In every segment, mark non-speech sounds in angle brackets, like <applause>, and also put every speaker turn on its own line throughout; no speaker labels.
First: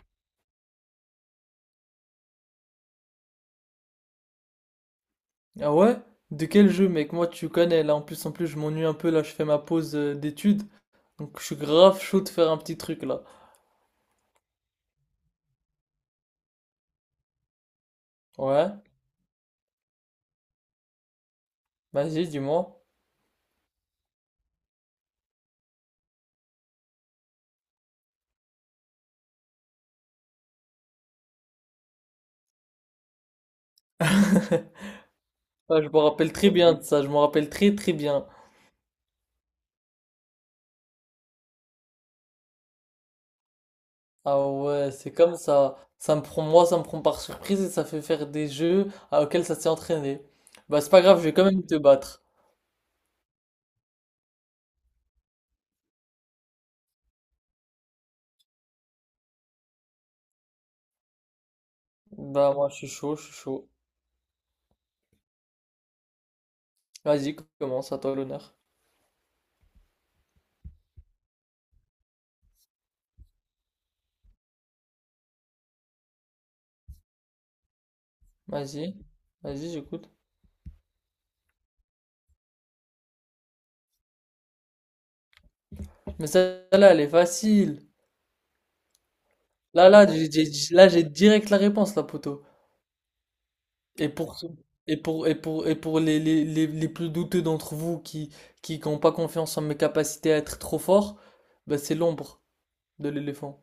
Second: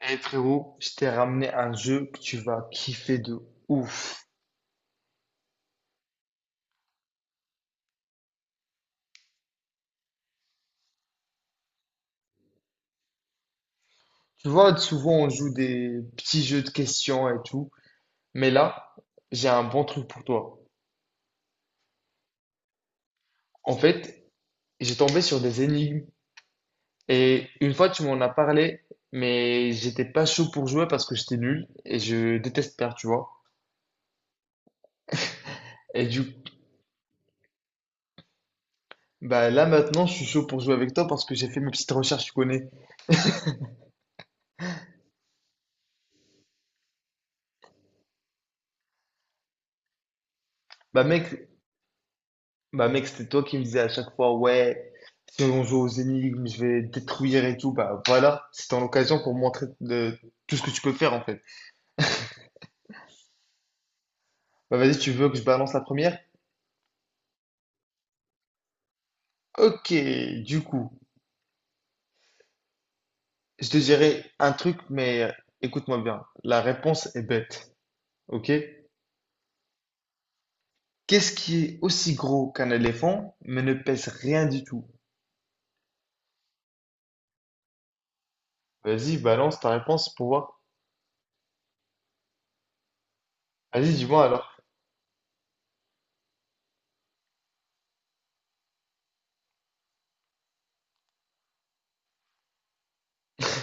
Eh frérot, je t'ai ramené un jeu que tu vas kiffer de ouf.
Ah ouais? De quel jeu, mec? Moi, tu connais, là. En plus, je m'ennuie un peu, là. Je fais ma pause d'études. Donc, je suis grave chaud de faire un petit truc, là.
Tu vois, souvent on joue des petits jeux de questions et tout, mais
Ouais?
là, j'ai un bon truc pour toi.
Vas-y, dis-moi.
En fait, j'ai tombé sur des énigmes et une fois tu m'en as parlé, mais j'étais pas chaud pour jouer parce que j'étais nul et je déteste perdre, tu vois.
<laughs> Ah, je me
Et du
rappelle très bien de ça. Je me rappelle très, très bien.
bah là maintenant, je suis chaud pour jouer avec toi parce que j'ai fait mes petites recherches, tu connais.
Ah ouais, c'est comme ça. Ça me prend, moi, ça me prend par surprise et ça fait faire des jeux auxquels ça s'est entraîné. Bah, c'est pas
Bah
grave, je vais quand
mec,
même te battre.
Bah mec, c'était toi qui me disais à chaque fois, ouais, si on joue aux énigmes, je vais détruire et tout. Bah voilà, c'était en l'occasion pour tout ce que tu peux faire en fait.
Bah, moi, je suis chaud, je suis chaud.
Bah vas-y, tu veux que je balance la première?
Vas-y, commence, à toi l'honneur.
Ok, du coup, je te dirai un truc, mais écoute-moi bien. La réponse est bête, ok?
Vas-y. Vas-y, j'écoute.
Qu'est-ce qui est aussi gros qu'un éléphant, mais ne pèse rien du tout?
Mais celle-là, elle est facile.
Vas-y, balance ta
Là, là,
réponse pour
j'ai, j'ai-
voir.
j'ai- là, j'ai direct la réponse, là, poteau.
Vas-y,
Et
dis-moi
pour,
alors.
et pour les plus douteux d'entre vous qui n'ont pas confiance en mes capacités à être trop fort, bah, c'est l'ombre de l'éléphant.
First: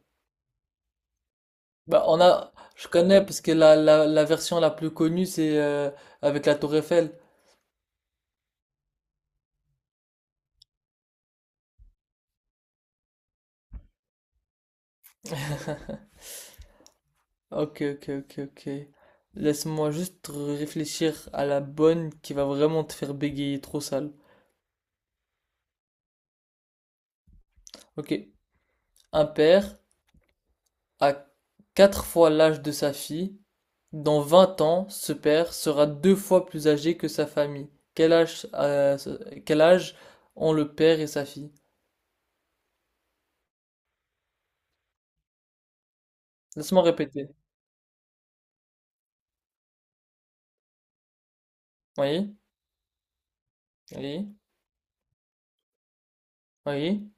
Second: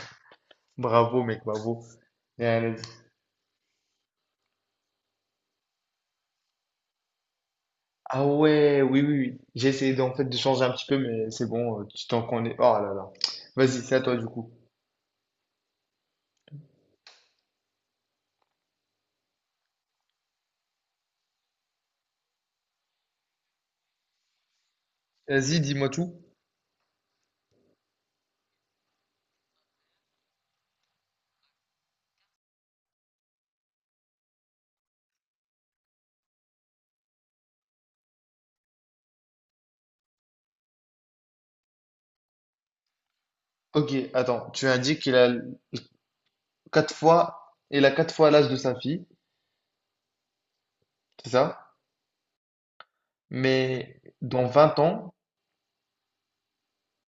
Bravo mec, bravo.
Bah, on a, je connais parce que la version la plus connue, c'est avec la tour Eiffel.
Ah ouais, oui, oui, oui. J'ai essayé d'en fait de changer un petit peu, mais c'est bon, tu t'en connais. Oh là là. Vas-y, c'est à toi du coup.
<laughs> Ok, ok, ok, ok. Laisse-moi juste réfléchir à la bonne qui va vraiment te faire bégayer trop sale.
Vas-y, dis-moi tout.
Ok. Un père a quatre fois l'âge de sa fille. Dans 20 ans, ce père sera deux fois plus âgé que sa famille. Quel âge, euh, quel âge ont le père et sa fille?
Ok, attends, tu indiques qu'il a
Laisse-moi
quatre
répéter.
fois, il a quatre fois l'âge de sa fille, c'est ça?
Oui,
Mais
oui,
dans 20 ans,
oui.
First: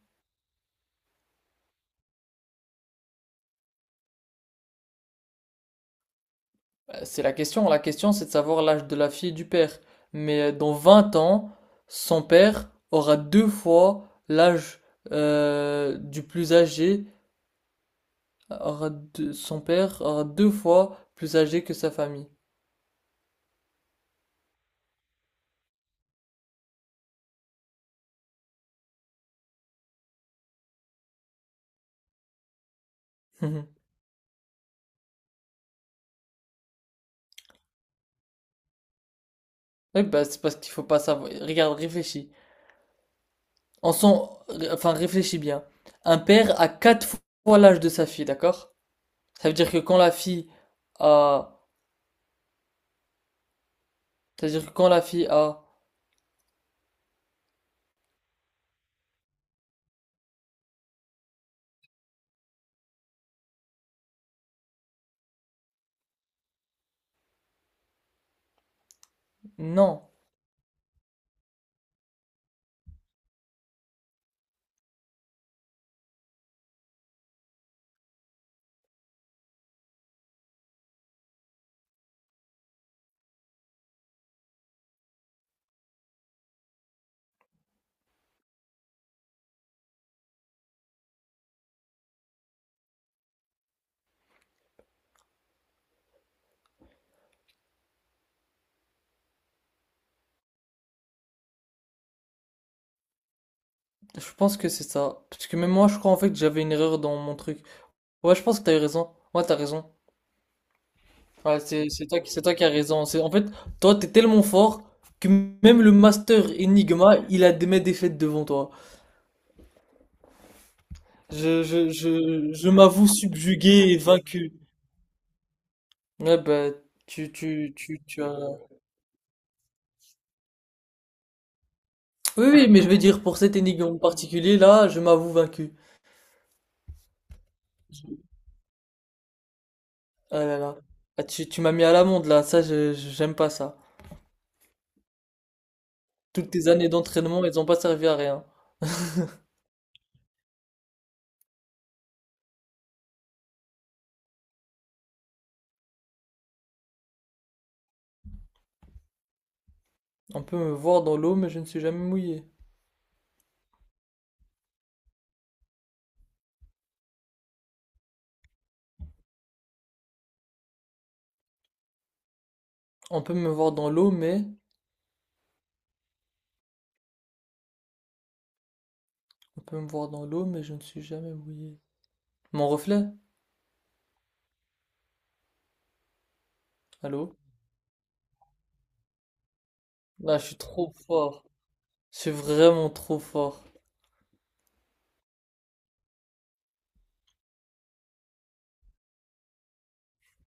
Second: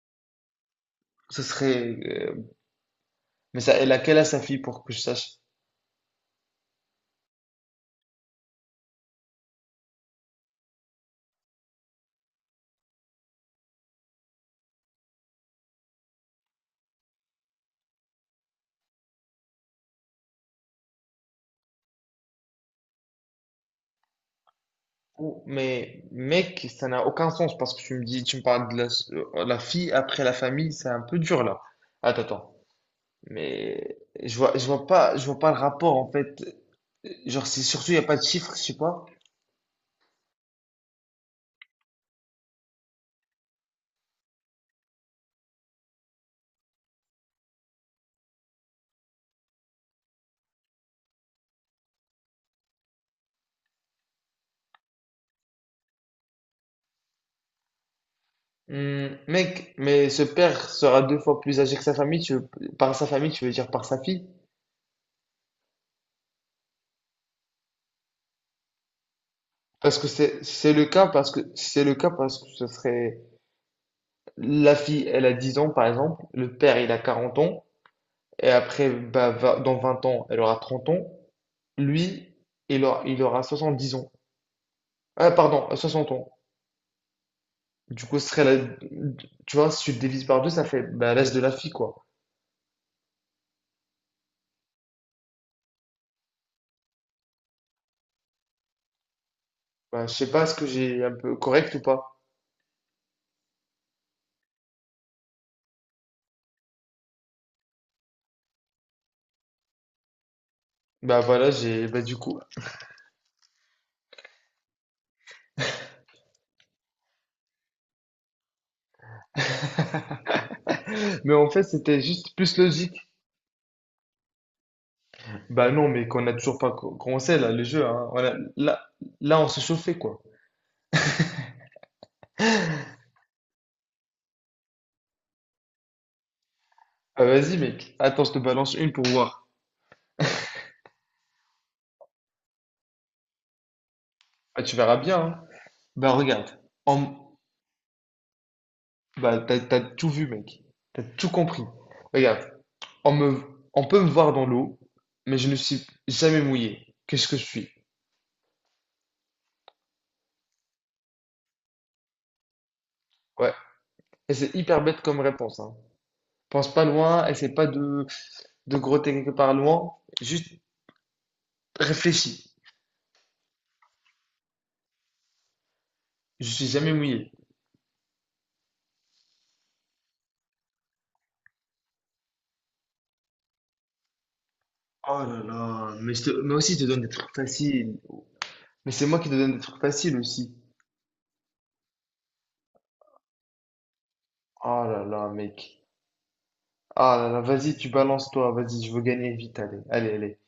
ce serait. Mais ça, elle a quel âge sa fille pour que je sache?
C'est la question. La question, c'est de savoir l'âge de la fille et du père. Mais dans 20 ans, son père aura deux fois l'âge du plus âgé. Son père aura deux fois plus âgé que sa famille.
Mais mec, ça n'a aucun sens parce que tu me parles de la, la fille après la famille, c'est un peu dur là. Attends.
<laughs>
Mais je vois pas le rapport en fait. Genre, c'est surtout, il n'y a pas de chiffres je sais pas.
Oui, bah, c'est parce qu'il faut pas savoir. Regarde, réfléchis. Enfin, réfléchis bien. Un père a quatre fois l'âge de sa fille, d'accord? Ça veut dire que quand la fille a, ça veut dire que quand la fille a,
Mec, mais ce père sera deux fois plus âgé que sa famille, tu veux dire par sa fille? Parce que
non,
c'est le cas, parce que c'est le cas, parce que ce serait la fille, elle a 10 ans par exemple, le père il a 40 ans, et après, bah, dans 20 ans, elle aura 30 ans, lui, il aura 70 ans. Ah, pardon, 60 ans. Du coup, ce serait la… Tu vois, si tu le divises par deux, ça fait bah, l'âge de la fille, quoi. Bah, je sais pas, est-ce que j'ai un peu correct ou pas?
je pense que c'est ça. Parce que même moi, je crois en fait que j'avais une erreur dans mon truc. Ouais, je pense que t'as eu raison. Ouais, t'as raison.
Bah voilà,
Ouais,
j'ai…
c'est,
Bah
c'est
du
toi,
coup…
c'est toi qui as raison. C'est, en fait, toi, t'es tellement fort que même le master Enigma, il a des mes défaites devant toi.
Mais en
Je,
fait,
je,
c'était juste
je,
plus
je m'avoue
logique.
subjugué et vaincu.
Bah non, mais qu'on n'a
Ouais,
toujours pas
bah, tu,
commencé, là, le
tu,
jeu,
tu,
hein.
tu
Voilà,
as.
là, on se chauffait, quoi.
Oui, oui, mais je veux dire, pour cette énigme en particulier, là, je m'avoue vaincu.
Ah, vas-y, mec. Attends, je te balance une pour voir.
Ah là là. Ah, tu m'as mis à l'amende, là. Ça, j'aime pas ça.
Ah, tu verras bien, hein. Bah regarde.
Toutes tes années
En…
d'entraînement, elles ont pas servi à rien.
Bah t'as tout vu, mec. T'as tout compris. Regarde. On me… on peut me voir dans l'eau, mais je ne suis jamais mouillé. Qu'est-ce que je suis?
On peut me voir dans l'eau, mais je ne suis jamais mouillé.
Ouais. Et c'est hyper bête comme réponse, hein. Pense pas loin, essaie pas de, de grotter quelque part loin, juste réfléchis.
On peut me voir dans l'eau, mais...
Je suis jamais mouillé.
On peut me voir dans l'eau, mais je ne suis jamais mouillé. Mon reflet?
Oh là là, mais aussi je te donne des trucs
Allô?
faciles. Mais c'est moi qui te donne des trucs faciles
Là, je
aussi.
suis trop fort. Je suis vraiment trop fort.
Oh là là, mec. Ah là là, vas-y, tu balances toi, vas-y, je veux gagner vite, allez, allez, allez.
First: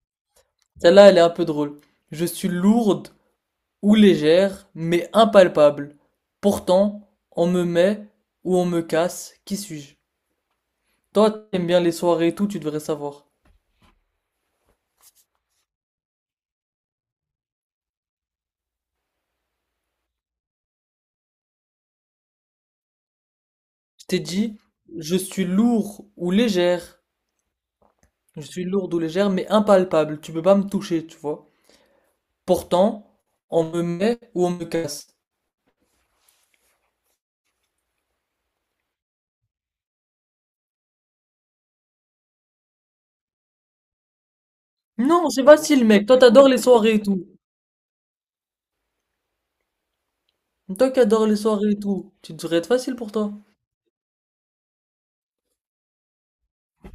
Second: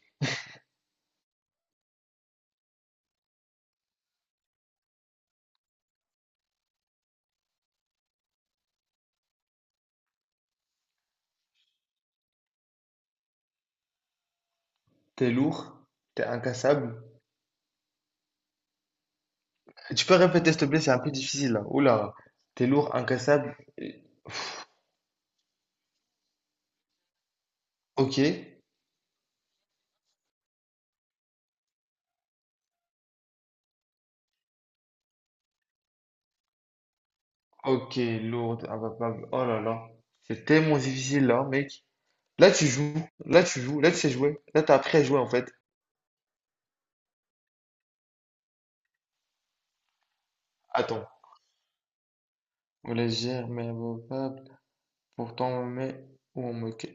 Celle-là, elle est un peu drôle. Je suis lourde ou légère, mais impalpable. Pourtant, on me met ou on me casse. Qui suis-je? Toi, t'aimes bien les soirées et tout, tu devrais savoir.
T'es lourd, t'es incassable. Tu peux répéter s'il te plaît, c'est un peu difficile là. Oula, t'es lourd, incassable.
Je t'ai dit, je suis lourd ou légère.
Ok,
Je suis lourde ou légère, mais impalpable. Tu peux pas me toucher, tu vois. Pourtant, on me met ou on me casse.
ok, lourd, imbattable. Oh là là, c'est tellement difficile là, mec. Là, tu joues, là, tu sais jouer, là, t'as appris à jouer en
Non, c'est
fait.
facile, mec. Toi, t'adores les soirées et tout. Toi qui
Attends.
adores les soirées et tout, tu devrais être facile pour toi.
Légère mais abordable, pourtant ou on me, ca-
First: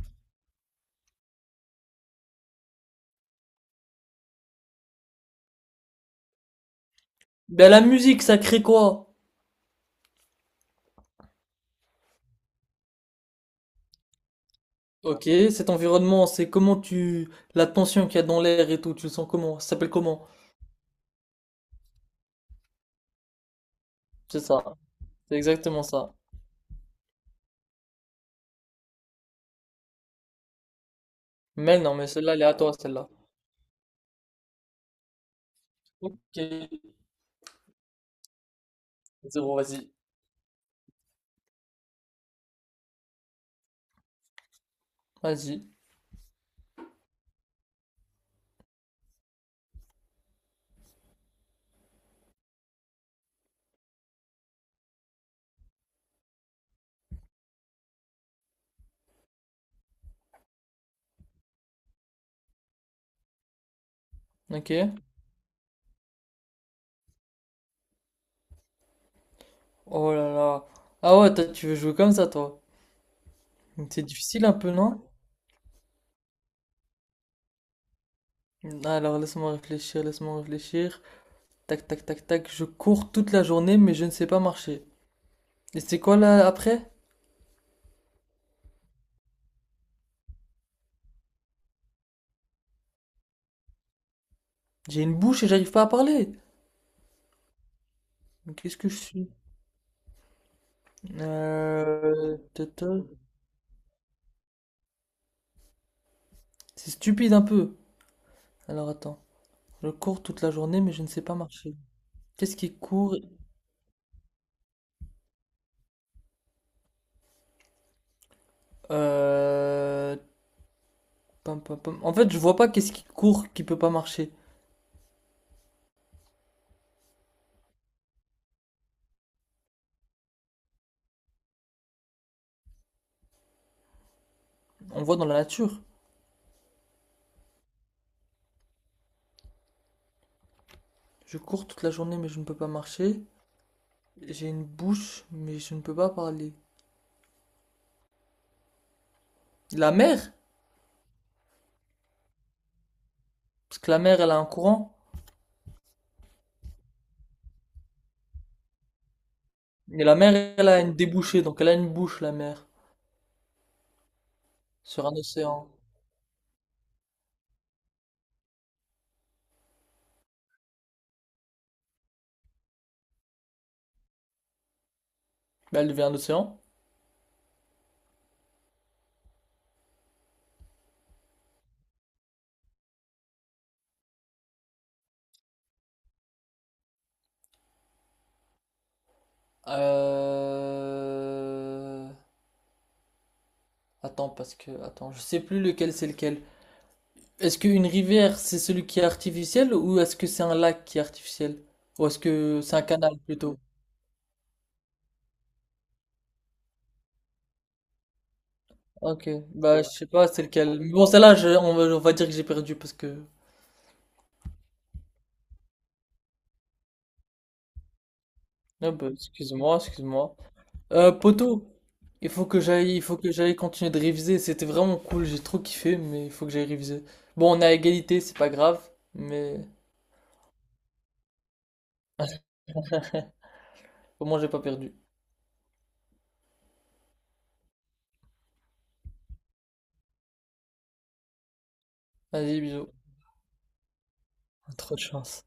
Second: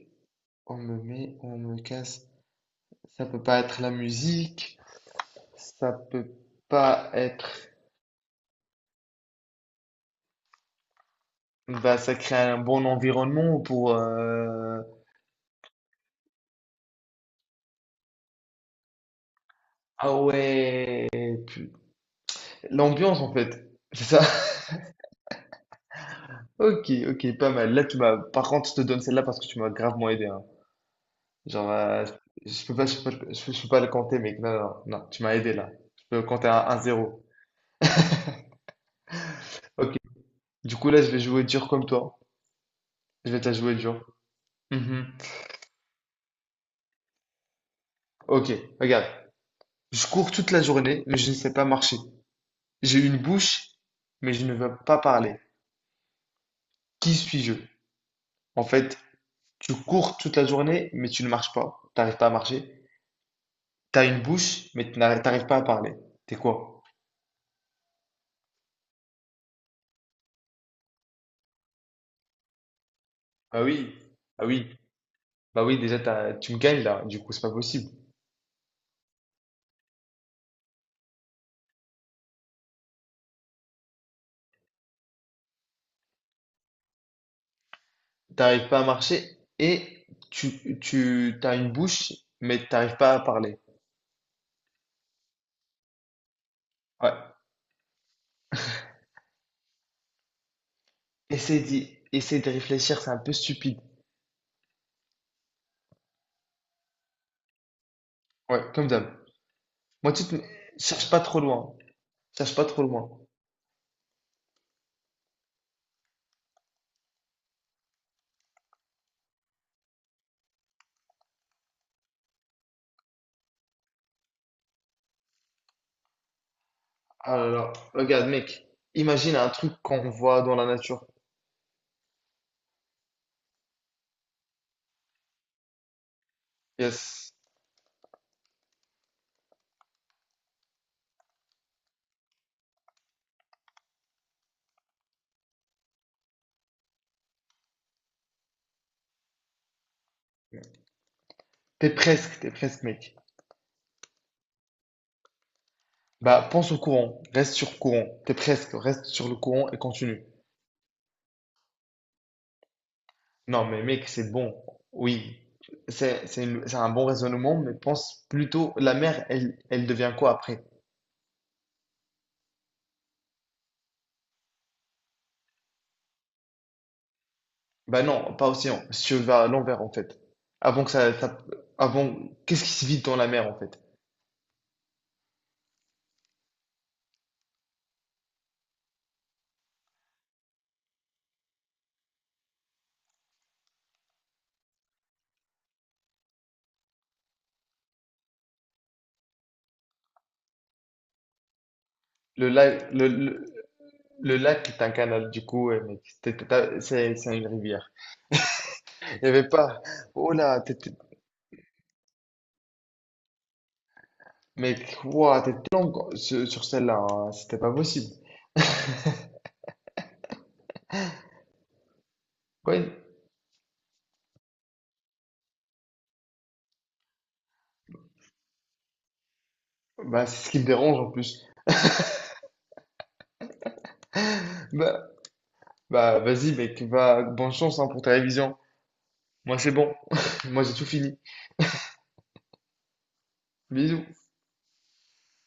on me met ou on me casse. Ça peut pas être la musique, ça peut pas être.
Ben, la musique, ça crée quoi?
Bah, ça crée un bon environnement pour.
Ok, cet environnement, c'est comment tu... La tension qu'il y a dans l'air et tout, tu le sens comment? Ça s'appelle
Ah
comment?
ouais, pu- l'ambiance en fait, c'est ça.
C'est
<laughs>
ça. C'est exactement ça.
Ok, ok, pas mal. Là, tu m'as. Par contre, je te donne celle-là parce que tu m'as gravement aidé. Hein. Genre,
Mais non, mais celle-là, elle est à
je peux
toi,
pas, je
celle-là.
peux, je peux pas le compter, mec. Non, non, non, tu m'as aidé là. Je peux
Ok.
compter à 1-0.
Zéro, vas-y.
Ok. Du coup, là, je vais jouer dur comme toi. Je vais te la jouer dur. Mhm.
Vas-y.
Ok, regarde. Je cours toute la journée, mais je ne sais pas marcher. J'ai une bouche, mais je ne veux pas parler. Qui suis-je? En fait, tu cours toute la journée, mais tu ne marches pas. T'arrives pas à marcher. T'as une bouche,
Ok.
mais t'arrives pas à parler. T'es quoi?
Oh là là. Ah ouais, toi, tu veux jouer comme ça, toi.
Ah oui,
C'est
ah
difficile un
oui.
peu, non?
Bah oui, déjà, tu me gagnes là. Du coup, c'est pas possible.
Alors, laisse-moi réfléchir, laisse-moi réfléchir. Tac, tac, tac, tac. Je cours toute la journée, mais je ne sais pas marcher. Et c'est quoi là après?
T'arrives pas à marcher et tu as une bouche, mais t'arrives pas à parler.
J'ai une bouche et j'arrive pas à parler.
Ouais.
Mais qu'est-ce que je suis?
Essaye de
Tata.
réfléchir, c'est un peu stupide.
C'est stupide un peu.
Ouais, comme
Alors,
d'hab.
attends. Je
Moi,
cours
tu te…
toute la journée, mais je ne
cherche pas
sais pas
trop loin.
marcher.
Cherche
Qu'est-ce
pas
qui
trop loin.
court? Euh... Pam, pam, pam. En fait, je vois pas qu'est-ce qui court qui peut pas marcher.
Ah là là. Regarde, mec. Imagine un truc qu'on voit dans la nature.
On voit dans la nature.
Yes.
Je cours toute la journée, mais je ne peux pas marcher. J'ai une bouche, mais je ne peux pas parler. La mer,
T'es presque, mec.
parce que la mer, elle a un courant.
Bah, pense au courant. Reste sur courant. T'es presque. Reste sur le courant et
Et la
continue.
mer, elle a une débouchée, donc elle a une bouche, la mer,
Non, mais mec, c'est bon.
sur un
Oui,
océan.
c'est un bon raisonnement, mais pense plutôt, la mère, elle devient quoi après?
Bah, elle devient un océan.
Bah non, pas océan. Si je vais à l'envers, en fait. Avant que ça- avant, qu'est-ce qui se vide dans la mer, en fait?
Euh... Attends, je sais plus lequel c'est lequel. Est-ce qu'une rivière, c'est celui qui est artificiel, ou est-ce que c'est un lac qui est artificiel? Ou est-ce
Le
que c'est un
lac, le,
canal
le,
plutôt?
le lac est un canal, du coup, ouais, mec, c'est une rivière. Il n'y
Ok,
avait pas.
bah je sais pas
Oh
c'est
là, t'es-
lequel. Mais bon, celle-là, on va dire que j'ai perdu parce que.
mec, ouah, t'es long sur, sur celle-là, hein, c'était pas possible.
Ah bah, excuse-moi, excuse-moi. Poto, il faut que
Ouais,
j'aille, il faut que j'aille continuer de réviser. C'était vraiment cool, j'ai trop kiffé, mais il faut que j'aille réviser. Bon, on est à égalité, c'est pas grave, mais
bah c'est ce qui me dérange en plus.
<laughs> au moins j'ai pas perdu.
Bah, Bah, vas-y, mec, va, bonne chance hein, pour ta révision. Moi, c'est bon. <laughs> Moi, j'ai tout fini.
Vas-y, bisous.
Bisous.
Trop de chance.